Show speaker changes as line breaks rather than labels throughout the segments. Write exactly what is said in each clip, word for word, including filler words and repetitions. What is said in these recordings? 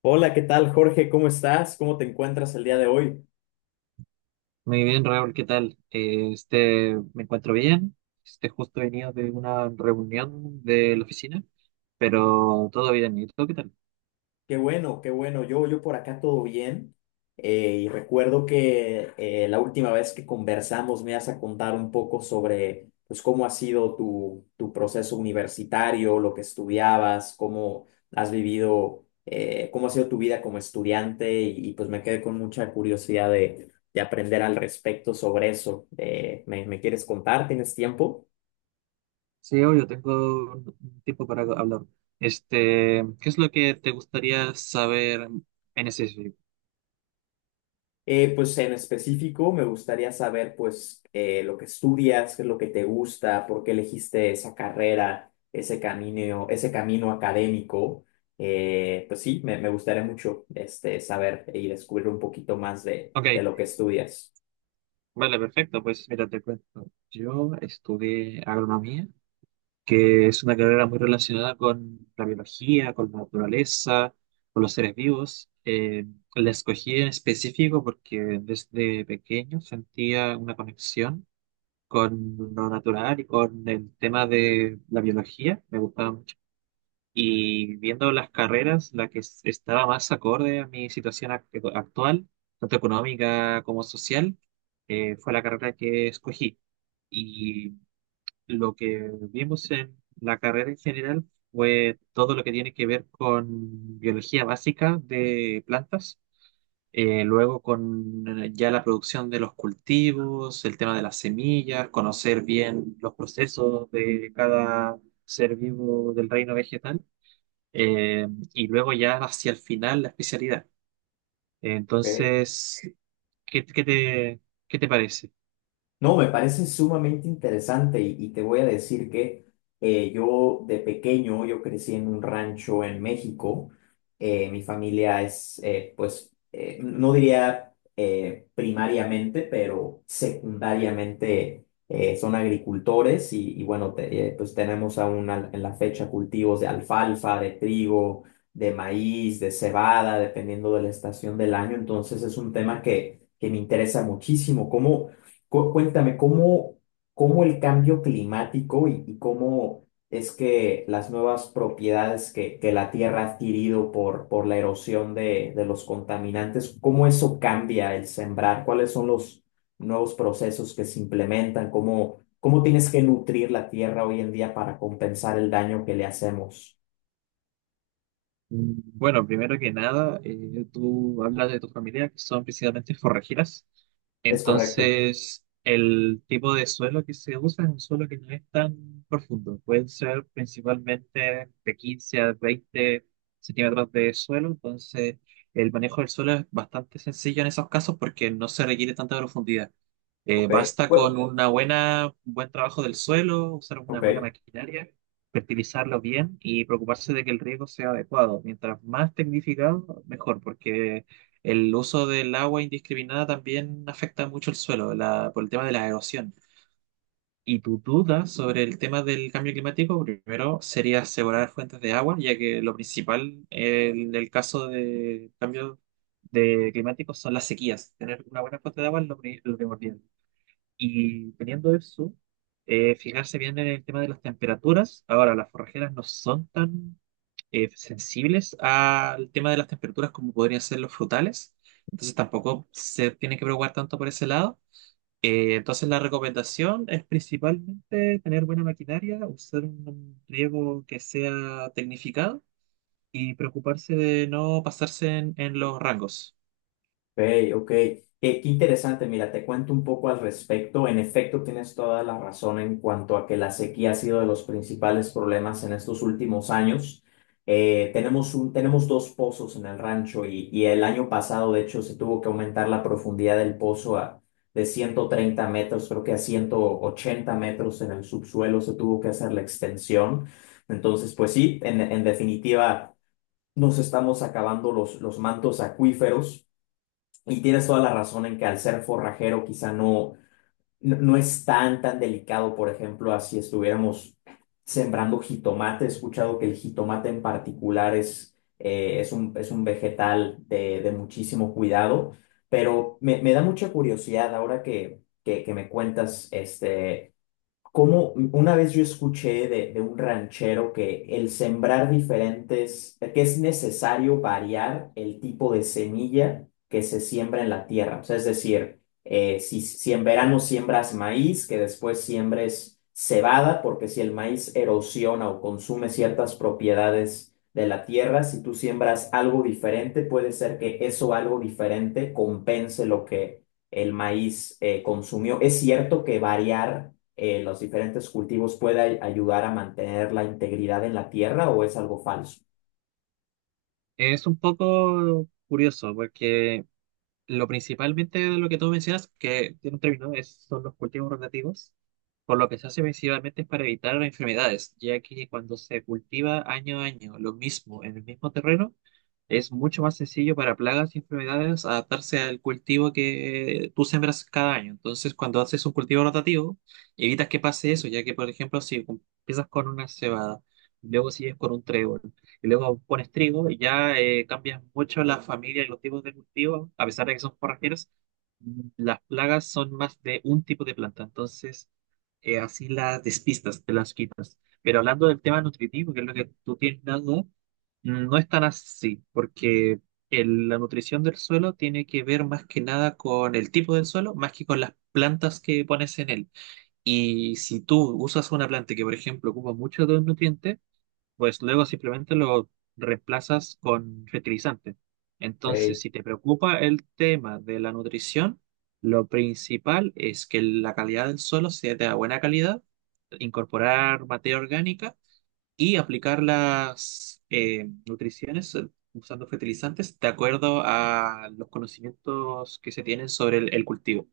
Hola, ¿qué tal, Jorge? ¿Cómo estás? ¿Cómo te encuentras el día de hoy?
Muy bien, Raúl, ¿qué tal? Eh, este, me encuentro bien. Este, justo he venido de una reunión de la oficina, pero todo bien. ¿Y tú qué tal?
Qué bueno, qué bueno. Yo, yo por acá todo bien. Eh, y recuerdo que eh, la última vez que conversamos me ibas a contar un poco sobre pues, cómo ha sido tu, tu proceso universitario, lo que estudiabas, cómo has vivido, eh, cómo ha sido tu vida como estudiante y, y, pues me quedé con mucha curiosidad de, de aprender al respecto sobre eso. Eh, ¿me, me quieres contar? ¿Tienes tiempo?
Sí, obvio, tengo un un tiempo para hablar. Este, ¿qué es lo que te gustaría saber en ese sitio?
Eh, pues en específico me gustaría saber pues eh, lo que estudias, qué es lo que te gusta, por qué elegiste esa carrera, ese camino, ese camino académico. Eh, pues sí, me, me gustaría mucho este, saber y descubrir un poquito más de,
Ok,
de lo que estudias.
vale, perfecto. Pues mira, te cuento. Yo estudié agronomía, que es una carrera muy relacionada con la biología, con la naturaleza, con los seres vivos. Eh, la escogí en específico porque desde pequeño sentía una conexión con lo natural, y con el tema de la biología, me gustaba mucho. Y viendo las carreras, la que es- estaba más acorde a mi situación ac- actual, tanto económica como social, eh, fue la carrera que escogí. Lo que vimos en la carrera en general fue todo lo que tiene que ver con biología básica de plantas, eh, luego con eh, ya la producción de los cultivos, el tema de las semillas, conocer bien los procesos de cada ser vivo del reino vegetal, eh, y luego ya hacia el final la especialidad.
Ok.
Entonces, ¿qué, qué te, ¿qué te parece?
No, me parece sumamente interesante y, y te voy a decir que eh, yo de pequeño, yo crecí en un rancho en México. Eh, mi familia es, eh, pues, eh, no diría eh, primariamente, pero secundariamente eh, son agricultores y, y bueno, te- eh, pues tenemos aún al- en la fecha cultivos de alfalfa, de trigo, de maíz, de cebada, dependiendo de la estación del año. Entonces es un tema que, que me interesa muchísimo. ¿Cómo? Cu- Cuéntame, ¿cómo, cómo el cambio climático y, y cómo es que las nuevas propiedades que, que la Tierra ha adquirido por, por la erosión de, de los contaminantes, cómo eso cambia el sembrar? ¿Cuáles son los nuevos procesos que se implementan? ¿Cómo, cómo tienes que nutrir la Tierra hoy en día para compensar el daño que le hacemos?
Mm, bueno, primero que nada, eh, tú hablas de tu familia, que son principalmente forrajeras.
¿Es correcto?
Entonces, el tipo de suelo que se usa es un suelo que no es tan profundo. Pueden ser principalmente de quince a veinte centímetros de suelo. Entonces, el manejo del suelo es bastante sencillo en esos casos porque no se requiere tanta profundidad. Eh,
Ok.
basta
Pues,
con una buena, un buen trabajo del suelo, usar una
ok.
buena maquinaria, fertilizarlo bien y preocuparse de que el riego sea adecuado. Mientras más tecnificado, mejor, porque el uso del agua indiscriminada también afecta mucho el suelo la- por el tema de la erosión. Y tu duda sobre el tema del cambio climático, primero sería asegurar fuentes de agua, ya que lo principal, eh, en el caso de cambio de climático, son las sequías. Tener una buena fuente de agua es lo pri- lo primordial. Y teniendo eso, eh, fijarse bien en el tema de las temperaturas. Ahora, las forrajeras no son tan eh, sensibles al tema de las temperaturas como podrían ser los frutales, entonces tampoco se tiene que preocupar tanto por ese lado. Eh, entonces la recomendación es principalmente tener buena maquinaria, usar un riego que sea tecnificado y preocuparse de no pasarse en, en los rangos.
Ok, ok. Eh, qué interesante, mira, te cuento un poco al respecto. En efecto, tienes toda la razón en cuanto a que la sequía ha sido de los principales problemas en estos últimos años. Eh, tenemos un, tenemos dos pozos en el rancho y, y el año pasado, de hecho, se tuvo que aumentar la profundidad del pozo a, de ciento treinta metros, creo que a ciento ochenta metros en el subsuelo se tuvo que hacer la extensión. Entonces, pues sí, en, en definitiva, nos estamos acabando los, los mantos acuíferos. Y tienes toda la razón en que al ser forrajero quizá no, no, no es tan, tan delicado, por ejemplo, así estuviéramos sembrando jitomate. He escuchado que el jitomate en particular es, eh, es un, es un vegetal de, de muchísimo cuidado, pero me, me da mucha curiosidad ahora que, que, que me cuentas este, como una vez yo escuché de, de un ranchero que el sembrar diferentes, que es necesario variar el tipo de semilla que se siembra en la tierra. O sea, es decir, eh, si, si en verano siembras maíz, que después siembres cebada, porque si el maíz erosiona o consume ciertas propiedades de la tierra, si tú siembras algo diferente, puede ser que eso algo diferente compense lo que el maíz eh, consumió. ¿Es cierto que variar eh, los diferentes cultivos pueda ayudar a mantener la integridad en la tierra o es algo falso?
Es un poco curioso porque lo principalmente de lo que tú mencionas, que tiene un término, es, son los cultivos rotativos, por lo que se hace principalmente es para evitar enfermedades, ya que cuando se cultiva año a año lo mismo en el mismo terreno, es mucho más sencillo para plagas y enfermedades adaptarse al cultivo que tú sembras cada año. Entonces, cuando haces un cultivo rotativo, evitas que pase eso, ya que, por ejemplo, si empiezas con una cebada, luego sigues con un trébol, y luego pones trigo, y ya eh, cambias mucho la familia y los tipos de cultivo, a pesar de que son forrajeros, las plagas son más de un tipo de planta. Entonces, eh, así las despistas, te las quitas. Pero hablando del tema nutritivo, que es lo que tú tienes dado, no es tan así, porque el- la nutrición del suelo tiene que ver más que nada con el tipo del suelo, más que con las plantas que pones en él. Y si tú usas una planta que, por ejemplo, ocupa mucho de un nutriente, pues luego simplemente lo reemplazas con fertilizante. Entonces,
Ok.
si te preocupa el tema de la nutrición, lo principal es que la calidad del suelo sea de buena calidad, incorporar materia orgánica y aplicar las eh, nutriciones eh, usando fertilizantes de acuerdo a los conocimientos que se tienen sobre el, el cultivo.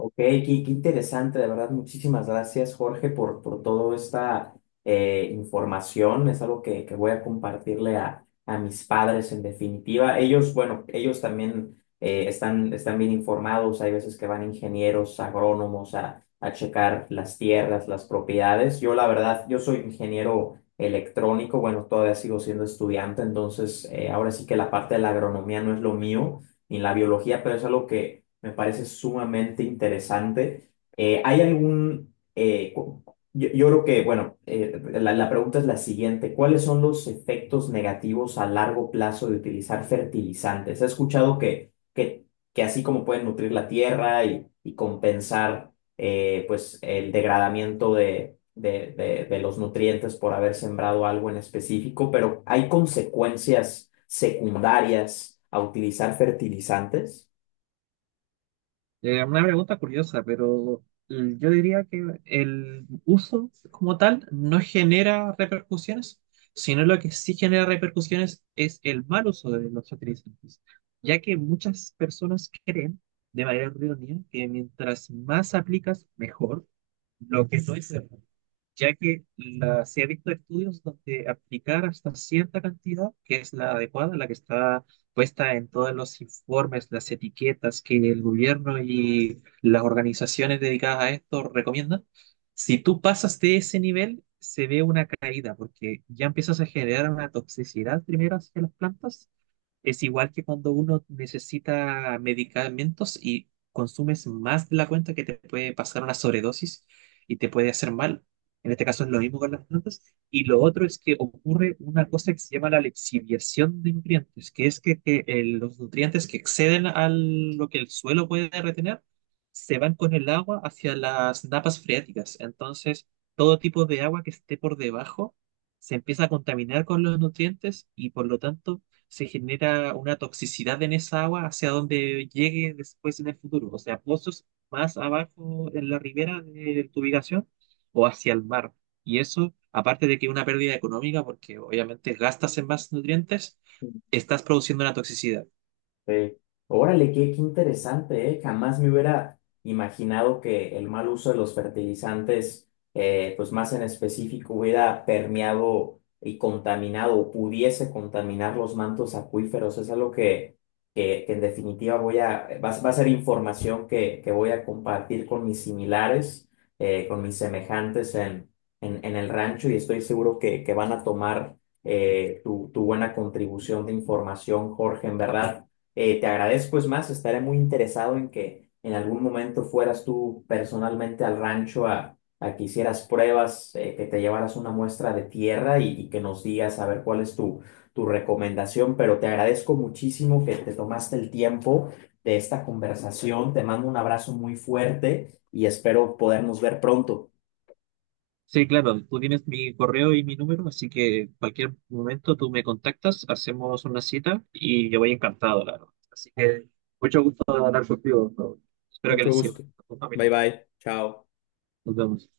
Ok, qué, qué interesante, de verdad. Muchísimas gracias, Jorge, por, por toda esta eh, información. Es algo que, que voy a compartirle a, a mis padres, en definitiva. Ellos, bueno, ellos también eh, están, están bien informados. Hay veces que van ingenieros, agrónomos a, a checar las tierras, las propiedades. Yo, la verdad, yo soy ingeniero electrónico. Bueno, todavía sigo siendo estudiante, entonces eh, ahora sí que la parte de la agronomía no es lo mío, ni la biología, pero es algo que me parece sumamente interesante. Eh, ¿hay algún... eh, cu- yo, yo creo que, bueno, eh, la, la pregunta es la siguiente. ¿Cuáles son los efectos negativos a largo plazo de utilizar fertilizantes? He escuchado que, que, que así como pueden nutrir la tierra y, y compensar eh, pues, el degradamiento de, de, de, de los nutrientes por haber sembrado algo en específico, pero ¿hay consecuencias secundarias a utilizar fertilizantes?
Eh, una pregunta curiosa, pero mm, yo diría que el uso como tal no genera repercusiones, sino lo que sí genera repercusiones es el mal uso de los fertilizantes, ya que muchas personas creen de manera errónea que mientras más aplicas, mejor. Lo que no es cierto. Ya que la- se ha visto estudios donde aplicar hasta cierta cantidad, que es la adecuada, la que está puesta en todos los informes, las etiquetas que el gobierno y las organizaciones dedicadas a esto recomiendan, si tú pasas de ese nivel, se ve una caída, porque ya empiezas a generar una toxicidad primero hacia las plantas. Es igual que cuando uno necesita medicamentos y consumes más de la cuenta, que te puede pasar una sobredosis y te puede hacer mal. En este caso es lo mismo con las plantas. Y lo otro es que ocurre una cosa que se llama la lixiviación de nutrientes, que es que, que, eh, los nutrientes que exceden a lo que el suelo puede retener se van con el agua hacia las napas freáticas. Entonces, todo tipo de agua que esté por debajo se empieza a contaminar con los nutrientes, y por lo tanto se genera una toxicidad en esa agua hacia donde llegue después en el futuro, o sea, pozos más abajo en la ribera de tu ubicación o hacia el mar. Y eso, aparte de que una pérdida económica, porque obviamente gastas en más nutrientes, estás produciendo una toxicidad.
Sí. Órale, qué, qué interesante, ¿eh? Jamás me hubiera imaginado que el mal uso de los fertilizantes, eh, pues más en específico, hubiera permeado y contaminado o pudiese contaminar los mantos acuíferos. Es algo que, que, que en definitiva voy a, va, a va a ser información que, que voy a compartir con mis similares, eh, con mis semejantes en, en, en el rancho y estoy seguro que, que van a tomar eh, tu, tu buena contribución de información, Jorge, en verdad. Eh, te agradezco, es más, estaré muy interesado en que en algún momento fueras tú personalmente al rancho a, a que hicieras pruebas, eh, que te llevaras una muestra de tierra y, y que nos digas a ver cuál es tu, tu recomendación, pero te agradezco muchísimo que te tomaste el tiempo de esta conversación, te mando un abrazo muy fuerte y espero podernos ver pronto.
Sí, claro, tú tienes mi correo y mi número, así que cualquier momento tú me contactas, hacemos una cita y yo voy encantado, claro. Así que mucho gusto de hablar contigo, Raúl. Espero que
Mucho
les sirva
gusto.
a tu familia.
Bye bye. Chao.
Nos vemos.